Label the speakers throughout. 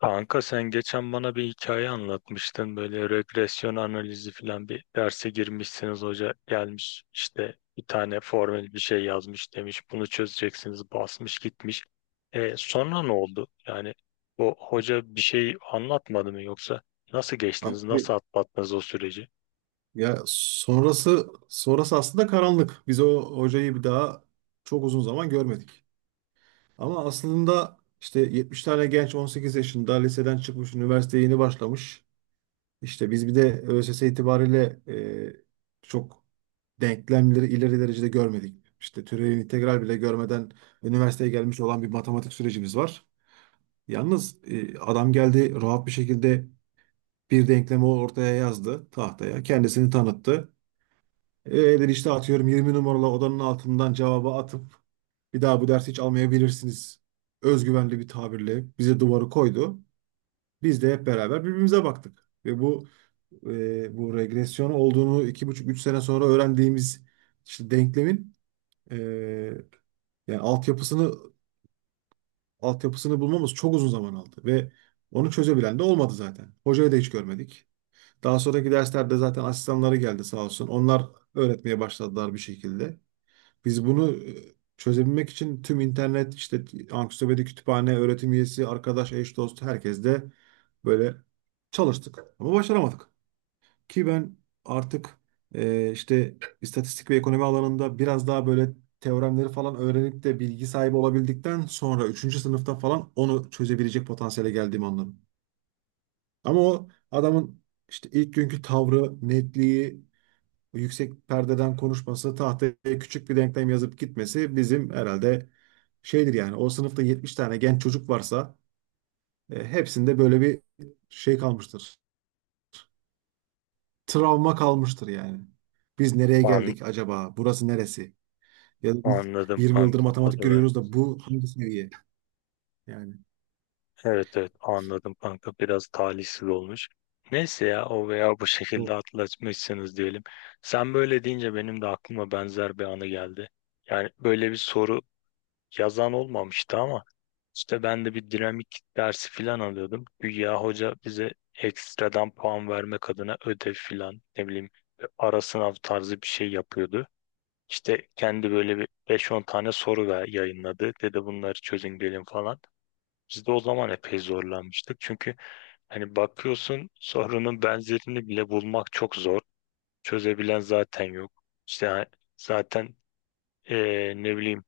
Speaker 1: Kanka sen geçen bana bir hikaye anlatmıştın. Böyle regresyon analizi falan bir derse girmişsiniz. Hoca gelmiş işte bir tane formül bir şey yazmış demiş. Bunu çözeceksiniz basmış gitmiş. Sonra ne oldu? Yani o hoca bir şey anlatmadı mı yoksa nasıl geçtiniz? Nasıl
Speaker 2: Abi,
Speaker 1: atlattınız o süreci?
Speaker 2: ya sonrası aslında karanlık. Biz o hocayı bir daha çok uzun zaman görmedik. Ama aslında işte 70 tane genç 18 yaşında liseden çıkmış, üniversiteye yeni başlamış. İşte biz bir de ÖSS itibariyle çok denklemleri ileri derecede görmedik. İşte türevin integral bile görmeden üniversiteye gelmiş olan bir matematik sürecimiz var. Yalnız adam geldi rahat bir şekilde bir denklemi ortaya yazdı tahtaya. Kendisini tanıttı. Eğer işte atıyorum 20 numaralı odanın altından cevabı atıp bir daha bu dersi hiç almayabilirsiniz. Özgüvenli bir tabirle bize duvarı koydu. Biz de hep beraber birbirimize baktık. Ve bu regresyon olduğunu iki buçuk üç sene sonra öğrendiğimiz işte denklemin, e, yani altyapısını bulmamız çok uzun zaman aldı. Ve onu çözebilen de olmadı zaten. Hocayı da hiç görmedik. Daha sonraki derslerde zaten asistanları geldi sağ olsun. Onlar öğretmeye başladılar bir şekilde. Biz bunu çözebilmek için tüm internet, işte ansiklopedi, kütüphane, öğretim üyesi, arkadaş, eş, dost herkes de böyle çalıştık. Ama başaramadık. Ki ben artık işte istatistik ve ekonomi alanında biraz daha böyle teoremleri falan öğrenip de bilgi sahibi olabildikten sonra üçüncü sınıfta falan onu çözebilecek potansiyele geldiğimi anladım. Ama o adamın işte ilk günkü tavrı, netliği, bu yüksek perdeden konuşması, tahtaya küçük bir denklem yazıp gitmesi bizim herhalde şeydir yani. O sınıfta 70 tane genç çocuk varsa hepsinde böyle bir şey kalmıştır. Travma kalmıştır yani. Biz nereye
Speaker 1: An
Speaker 2: geldik acaba? Burası neresi? Ya da biz
Speaker 1: Anladım
Speaker 2: 20 yıldır
Speaker 1: kanka, o
Speaker 2: matematik
Speaker 1: da var.
Speaker 2: görüyoruz da bu hangi seviye? Yani.
Speaker 1: Evet, evet, anladım kanka, biraz talihsiz olmuş. Neyse ya, o veya bu şekilde atlatmışsınız diyelim. Sen böyle deyince benim de aklıma benzer bir anı geldi. Yani böyle bir soru yazan olmamıştı ama işte ben de bir dinamik dersi falan alıyordum. Güya hoca bize ekstradan puan vermek adına ödev falan, ne bileyim, ara sınav tarzı bir şey yapıyordu. İşte kendi böyle bir beş on tane soru ver, yayınladı. Dedi bunları çözün gelin falan. Biz de o zaman epey zorlanmıştık. Çünkü hani bakıyorsun sorunun benzerini bile bulmak çok zor. Çözebilen zaten yok. İşte zaten, ne bileyim,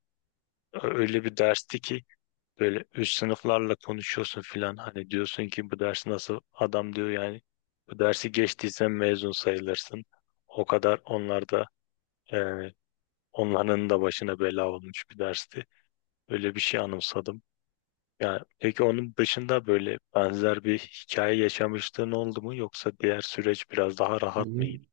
Speaker 1: öyle bir dersti ki böyle üst sınıflarla konuşuyorsun filan. Hani diyorsun ki bu dersi nasıl, adam diyor yani bu dersi geçtiysen mezun sayılırsın. O kadar onlar da, eee, onların da başına bela olmuş bir dersti. Öyle bir şey anımsadım. Yani peki onun dışında böyle benzer bir hikaye yaşamışlığın oldu mu yoksa diğer süreç biraz daha rahat mıydı?
Speaker 2: Benim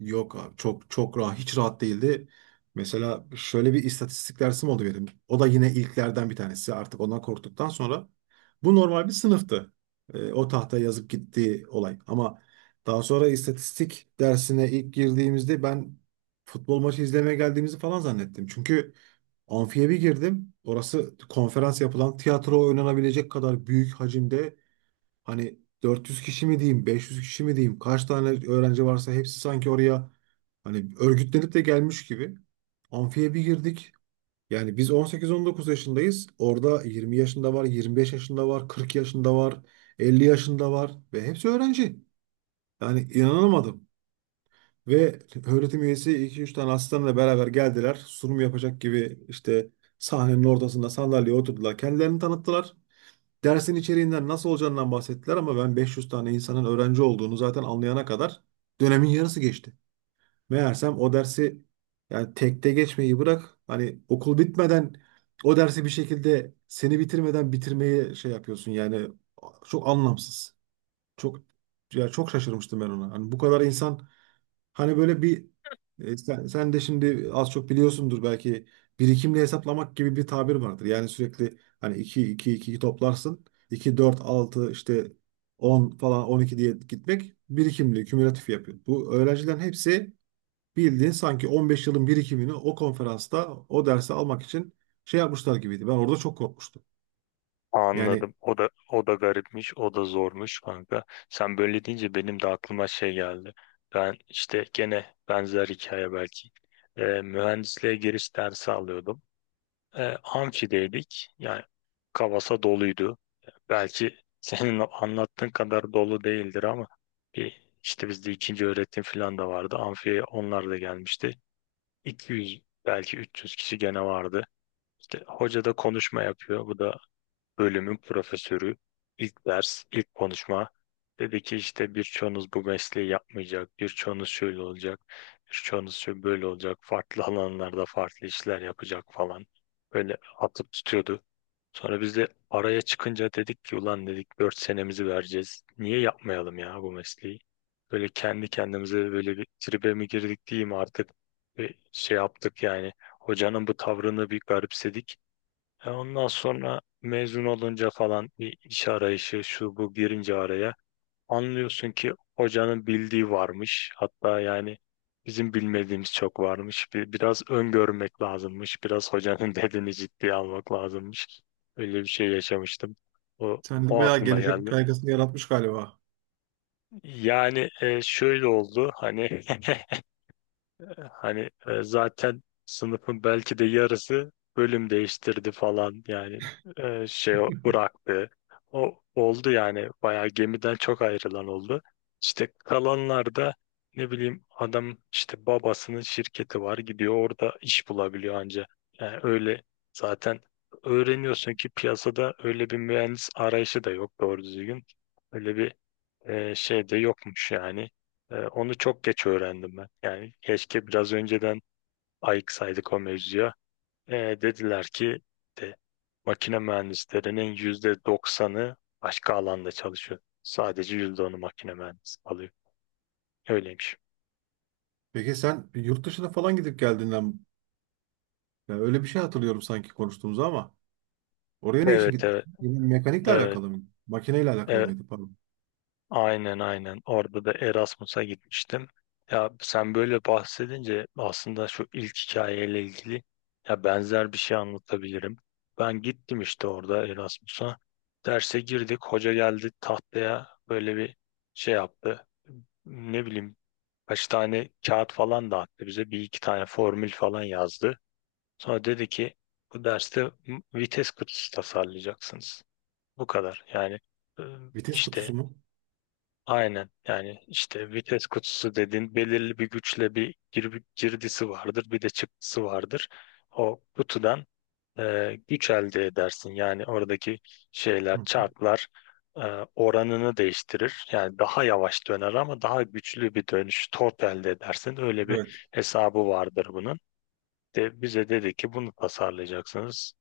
Speaker 2: Yok abi, çok çok rahat, hiç rahat değildi. Mesela şöyle bir istatistik dersim oldu benim. O da yine ilklerden bir tanesi. Artık ondan korktuktan sonra bu normal bir sınıftı. O tahtaya yazıp gittiği olay. Ama daha sonra istatistik dersine ilk girdiğimizde ben futbol maçı izlemeye geldiğimizi falan zannettim. Çünkü amfiye bir girdim. Orası konferans yapılan, tiyatro oynanabilecek kadar büyük hacimde. Hani 400 kişi mi diyeyim, 500 kişi mi diyeyim, kaç tane öğrenci varsa hepsi sanki oraya hani örgütlenip de gelmiş gibi. Amfiye bir girdik. Yani biz 18-19 yaşındayız. Orada 20 yaşında var, 25 yaşında var, 40 yaşında var, 50 yaşında var ve hepsi öğrenci. Yani inanamadım. Ve öğretim üyesi iki üç tane asistanla beraber geldiler. Sunum yapacak gibi işte sahnenin ortasında sandalyeye oturdular. Kendilerini tanıttılar. Dersin içeriğinden, nasıl olacağından bahsettiler ama ben 500 tane insanın öğrenci olduğunu zaten anlayana kadar dönemin yarısı geçti. Meğersem o dersi yani tekte geçmeyi bırak, hani okul bitmeden o dersi bir şekilde seni bitirmeden bitirmeyi şey yapıyorsun yani, çok anlamsız. Çok, ya çok şaşırmıştım ben ona. Hani bu kadar insan. Hani böyle bir sen de şimdi az çok biliyorsundur belki, birikimli hesaplamak gibi bir tabir vardır. Yani sürekli hani 2 2 2 toplarsın. İki 4 altı, işte 10 falan 12 diye gitmek birikimli, kümülatif yapıyor. Bu öğrencilerin hepsi bildiğin sanki 15 yılın birikimini o konferansta o dersi almak için şey yapmışlar gibiydi. Ben orada çok korkmuştum. Yani
Speaker 1: Anladım. O da garipmiş, o da zormuş kanka. Sen böyle deyince benim de aklıma şey geldi. Ben işte gene benzer hikaye belki. Mühendisliğe giriş dersi alıyordum. Amfideydik. Yani kavasa doluydu. Belki senin anlattığın kadar dolu değildir ama bir işte bizde ikinci öğretim falan da vardı. Amfiye onlar da gelmişti. 200 belki 300 kişi gene vardı. İşte hoca da konuşma yapıyor. Bu da bölümün profesörü. İlk ders, ilk konuşma. Dedi ki işte birçoğunuz bu mesleği yapmayacak, birçoğunuz şöyle olacak, birçoğunuz şöyle böyle olacak, farklı alanlarda farklı işler yapacak falan. Böyle atıp tutuyordu. Sonra biz de araya çıkınca dedik ki ulan dedik 4 senemizi vereceğiz. Niye yapmayalım ya bu mesleği? Böyle kendi kendimize böyle bir tribe mi girdik diyeyim artık. Bir şey yaptık yani. Hocanın bu tavrını bir garipsedik. E ondan sonra mezun olunca falan bir iş arayışı şu bu girince araya, anlıyorsun ki hocanın bildiği varmış. Hatta yani bizim bilmediğimiz çok varmış. Bir, biraz öngörmek lazımmış. Biraz hocanın dediğini ciddiye almak lazımmış. Öyle bir şey yaşamıştım. O,
Speaker 2: sen de
Speaker 1: o
Speaker 2: bayağı
Speaker 1: aklıma
Speaker 2: gelecek
Speaker 1: geldi.
Speaker 2: kaygısını yaratmış galiba.
Speaker 1: Yani şöyle oldu hani Hani zaten sınıfın belki de yarısı bölüm değiştirdi falan yani, şey bıraktı. O oldu yani bayağı gemiden çok ayrılan oldu. İşte kalanlar da, ne bileyim, adam işte babasının şirketi var, gidiyor orada iş bulabiliyor anca. Yani öyle, zaten öğreniyorsun ki piyasada öyle bir mühendis arayışı da yok doğru düzgün. Öyle bir şey de yokmuş yani. Onu çok geç öğrendim ben. Yani keşke biraz önceden ayıksaydık o mevzuya. Dediler ki de, makine mühendislerinin %90'ı başka alanda çalışıyor. Sadece %10'u makine mühendisi alıyor. Öyleymiş.
Speaker 2: Peki sen yurt dışına falan gidip geldiğinden, yani öyle bir şey hatırlıyorum sanki konuştuğumuzu ama. Oraya ne için
Speaker 1: Evet,
Speaker 2: gitmiş?
Speaker 1: evet,
Speaker 2: Yine mekanikle
Speaker 1: evet,
Speaker 2: alakalı mıydı? Makineyle alakalı
Speaker 1: evet.
Speaker 2: mıydı, pardon?
Speaker 1: Aynen, aynen. Orada da Erasmus'a gitmiştim. Ya sen böyle bahsedince aslında şu ilk hikayeyle ilgili ya benzer bir şey anlatabilirim. Ben gittim işte orada Erasmus'a. Derse girdik. Hoca geldi tahtaya böyle bir şey yaptı. Ne bileyim, kaç tane kağıt falan dağıttı bize. Bir iki tane formül falan yazdı. Sonra dedi ki bu derste vites kutusu tasarlayacaksınız. Bu kadar. Yani e,
Speaker 2: Vites kutusu
Speaker 1: işte
Speaker 2: mu?
Speaker 1: Aynen, yani işte vites kutusu dediğin belirli bir güçle bir girdisi vardır bir de çıktısı vardır. O kutudan güç elde edersin, yani oradaki
Speaker 2: Hı
Speaker 1: şeyler,
Speaker 2: hı.
Speaker 1: çarklar e, oranını değiştirir. Yani daha yavaş döner ama daha güçlü bir dönüş tork elde edersin, öyle bir
Speaker 2: Evet.
Speaker 1: hesabı vardır bunun. De bize dedi ki bunu tasarlayacaksınız.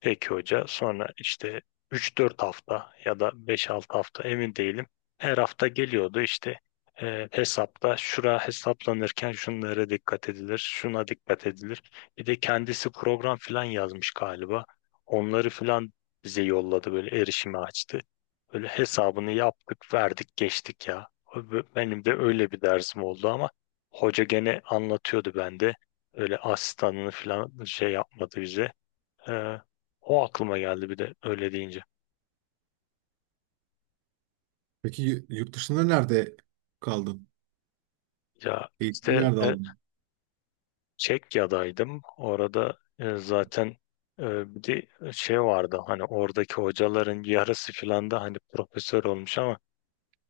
Speaker 1: Peki hoca. Sonra işte üç dört hafta ya da beş altı hafta, emin değilim. Her hafta geliyordu işte, hesapta şura hesaplanırken şunlara dikkat edilir, şuna dikkat edilir. Bir de kendisi program falan yazmış galiba. Onları falan bize yolladı, böyle erişimi açtı. Böyle hesabını yaptık, verdik, geçtik ya. Benim de öyle bir dersim oldu ama hoca gene anlatıyordu bende. Öyle asistanını falan şey yapmadı bize. Ee, O aklıma geldi bir de öyle deyince.
Speaker 2: Peki yurt dışında nerede kaldın?
Speaker 1: Ya
Speaker 2: Eğitimi
Speaker 1: işte
Speaker 2: nerede aldın?
Speaker 1: Çekya'daydım. Orada zaten bir de şey vardı, hani oradaki hocaların yarısı filan da hani profesör olmuş ama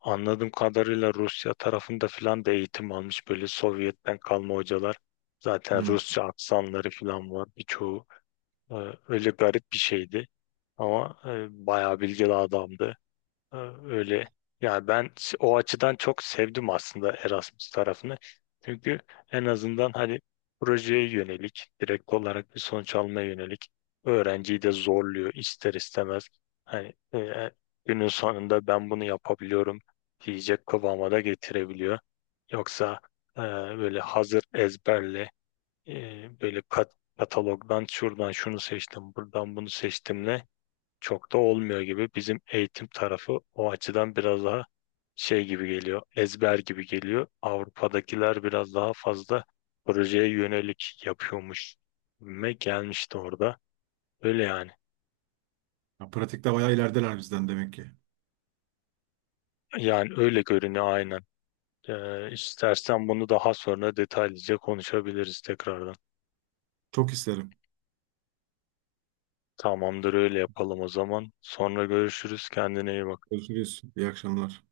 Speaker 1: anladığım kadarıyla Rusya tarafında filan da eğitim almış böyle Sovyet'ten kalma hocalar. Zaten
Speaker 2: Hı.
Speaker 1: Rusça aksanları filan var birçoğu. E, Öyle garip bir şeydi ama bayağı bilgili adamdı. Ee, Öyle. Yani ben o açıdan çok sevdim aslında Erasmus tarafını. Çünkü en azından hani projeye yönelik, direkt olarak bir sonuç almaya yönelik, öğrenciyi de zorluyor ister istemez. Hani günün sonunda ben bunu yapabiliyorum diyecek kıvama da getirebiliyor. Yoksa böyle hazır ezberle, e, böyle katalogdan şuradan şunu seçtim, buradan bunu seçtimle çok da olmuyor gibi. Bizim eğitim tarafı o açıdan biraz daha şey gibi geliyor, ezber gibi geliyor. Avrupa'dakiler biraz daha fazla projeye yönelik yapıyormuş. Ve gelmişti orada. Öyle yani.
Speaker 2: Ya pratikte bayağı ilerideler bizden demek ki.
Speaker 1: Yani öyle görünüyor, aynen. İstersen bunu daha sonra detaylıca konuşabiliriz tekrardan.
Speaker 2: Çok isterim.
Speaker 1: Tamamdır, öyle yapalım o zaman. Sonra görüşürüz. Kendine iyi bak.
Speaker 2: Görüşürüz. İyi akşamlar.